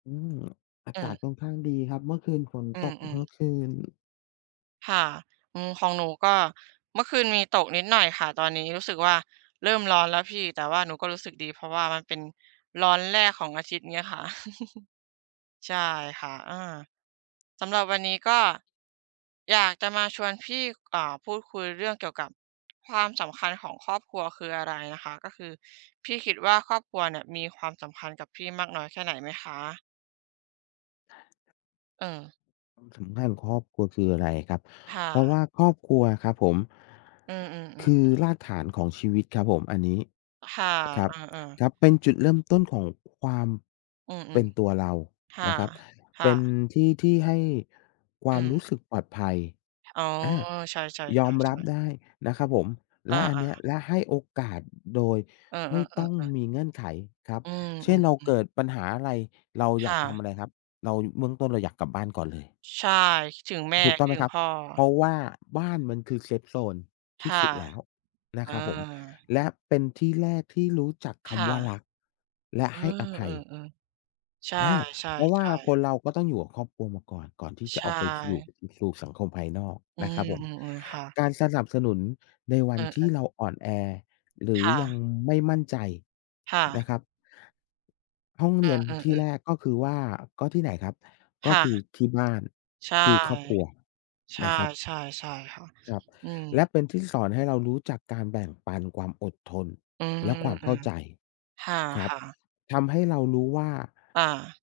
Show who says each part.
Speaker 1: อืม อา
Speaker 2: เ
Speaker 1: กา
Speaker 2: ออ
Speaker 1: ศค่อนข้างดีครับ เมื่อคืนฝน
Speaker 2: อื
Speaker 1: ตกทั
Speaker 2: อ
Speaker 1: ้
Speaker 2: ๆ
Speaker 1: งคืน
Speaker 2: ค่ะ อืม ของหนูก็เมื่อคืนมีตกนิดหน่อยค่ะ ตอนนี้รู้สึกว่าเริ่มร้อนแล้วพี่ แต่ว่าหนูก็รู้สึกดี เพราะว่ามันเป็นร้อนแรกของอาทิตย์เนี้ยค่ะ ใช่ค่ะ อา สำหรับวันนี้ก็ อยากจะมาชวนพี่ ก เอ่อ พูดคุยเรื่องเกี่ยวกับ ความสำคัญของครอบครัวคืออะไรนะคะ? ก็คือพี่คิดว่า ครอบครัวเนี่ยมีความสำคัญกับพี่มากน้อยแค่ไหนไหมคะ? เออ
Speaker 1: ความสำคัญของครอบครัวคืออะไรครับ?
Speaker 2: ค่
Speaker 1: เพราะ
Speaker 2: ะ
Speaker 1: ว่าครอบครัวอะครับผม
Speaker 2: อือ
Speaker 1: ค
Speaker 2: ๆ
Speaker 1: ือ
Speaker 2: ๆ ๆ
Speaker 1: รากฐานของชีวิตครับผม อันนี้
Speaker 2: ค่ะ
Speaker 1: ครั
Speaker 2: เ
Speaker 1: บ
Speaker 2: ออ ๆ
Speaker 1: ครับ เป็นจุดเริ่มต้นของ ความ
Speaker 2: อื
Speaker 1: เป็
Speaker 2: อ
Speaker 1: นตัวเรา
Speaker 2: ๆ ค่
Speaker 1: น
Speaker 2: ะ
Speaker 1: ะครับ
Speaker 2: ค
Speaker 1: เ
Speaker 2: ่
Speaker 1: ป็น
Speaker 2: ะ
Speaker 1: ที่ที่ให้คว
Speaker 2: อ
Speaker 1: า
Speaker 2: ื
Speaker 1: มรู
Speaker 2: ม
Speaker 1: ้สึกปลอดภัย
Speaker 2: อ๋อ
Speaker 1: อา
Speaker 2: ใช่
Speaker 1: ยอมรับ
Speaker 2: ๆ ๆ ๆ
Speaker 1: ได้ นะครับผม
Speaker 2: อ
Speaker 1: และอันเ
Speaker 2: า
Speaker 1: นี้ย
Speaker 2: ๆ
Speaker 1: และให้โอกาสโดย
Speaker 2: เออ
Speaker 1: ไม่ต้อง
Speaker 2: ๆ ๆ ๆ
Speaker 1: มีเงื่อนไขครับ
Speaker 2: อื
Speaker 1: เช่น เราเ
Speaker 2: ม
Speaker 1: ก
Speaker 2: ๆ ๆ
Speaker 1: ิดปัญหาอะไร เรา
Speaker 2: ค
Speaker 1: อยา
Speaker 2: ่
Speaker 1: กทำ
Speaker 2: ะ
Speaker 1: อะไรครับ เรา เบื้องต้นเราอยากกลับบ้านก่อนเลย
Speaker 2: ใช่ คิดถึงแม่
Speaker 1: ถูกต้
Speaker 2: ค
Speaker 1: อ
Speaker 2: ิ
Speaker 1: งไ
Speaker 2: ด
Speaker 1: หม
Speaker 2: ถึ
Speaker 1: ค
Speaker 2: ง
Speaker 1: รับ?
Speaker 2: พ่อ
Speaker 1: เพราะว่าบ้านมันคือ เซฟโซน
Speaker 2: ค
Speaker 1: ที่
Speaker 2: ่ะ
Speaker 1: สุดแล้วน
Speaker 2: เอ
Speaker 1: ะ
Speaker 2: อ
Speaker 1: ครับผม และเป็นที่แรกที่รู้จัก
Speaker 2: ค
Speaker 1: ค
Speaker 2: ่
Speaker 1: ำ
Speaker 2: ะ
Speaker 1: ว่ารักและ
Speaker 2: เออ
Speaker 1: ให้อภ
Speaker 2: เอ
Speaker 1: ัย
Speaker 2: อ ๆ ใช
Speaker 1: อา เพราะว่า
Speaker 2: ่
Speaker 1: ค
Speaker 2: ๆ ๆ
Speaker 1: นเราก็ต้องอยู่กับครอบครัวมาก่อน ก่อนที่
Speaker 2: ใ
Speaker 1: จ
Speaker 2: ช
Speaker 1: ะออกไป ส อยู่
Speaker 2: ่
Speaker 1: สู่สังคมภายนอก
Speaker 2: อื
Speaker 1: นะครับผม
Speaker 2: ม ๆ ๆ ค่ะ
Speaker 1: การสนับสนุนในว
Speaker 2: เ
Speaker 1: ั
Speaker 2: อ
Speaker 1: นที่
Speaker 2: อ ๆ
Speaker 1: เราอ่อนแอ หรื
Speaker 2: ค
Speaker 1: อ
Speaker 2: ่
Speaker 1: ยั
Speaker 2: ะ
Speaker 1: งไม่มั่นใจ
Speaker 2: ค่
Speaker 1: น
Speaker 2: ะ
Speaker 1: ะครับ ห้อง
Speaker 2: เ
Speaker 1: เรียน
Speaker 2: อ
Speaker 1: ที่
Speaker 2: อ ๆ ๆ
Speaker 1: แรกก็คือว่า ก็ที่ไหนครับ?
Speaker 2: ค
Speaker 1: ก็
Speaker 2: ่ะ
Speaker 1: คือที่บ้าน
Speaker 2: ใช่
Speaker 1: คือครอบครัว
Speaker 2: ใช่
Speaker 1: นะครับ
Speaker 2: ๆ ใช่ค่ะ
Speaker 1: ครับ
Speaker 2: อื
Speaker 1: และ
Speaker 2: ม
Speaker 1: เป็นที่สอนให้เรารู้จักการแบ่งปัน ความอดทน
Speaker 2: อืม
Speaker 1: และความ
Speaker 2: อ
Speaker 1: เ
Speaker 2: ื
Speaker 1: ข้า
Speaker 2: ม
Speaker 1: ใจ
Speaker 2: ค
Speaker 1: ครับ
Speaker 2: ่ะ ๆ
Speaker 1: ทำให้เรารู้ว่า
Speaker 2: อา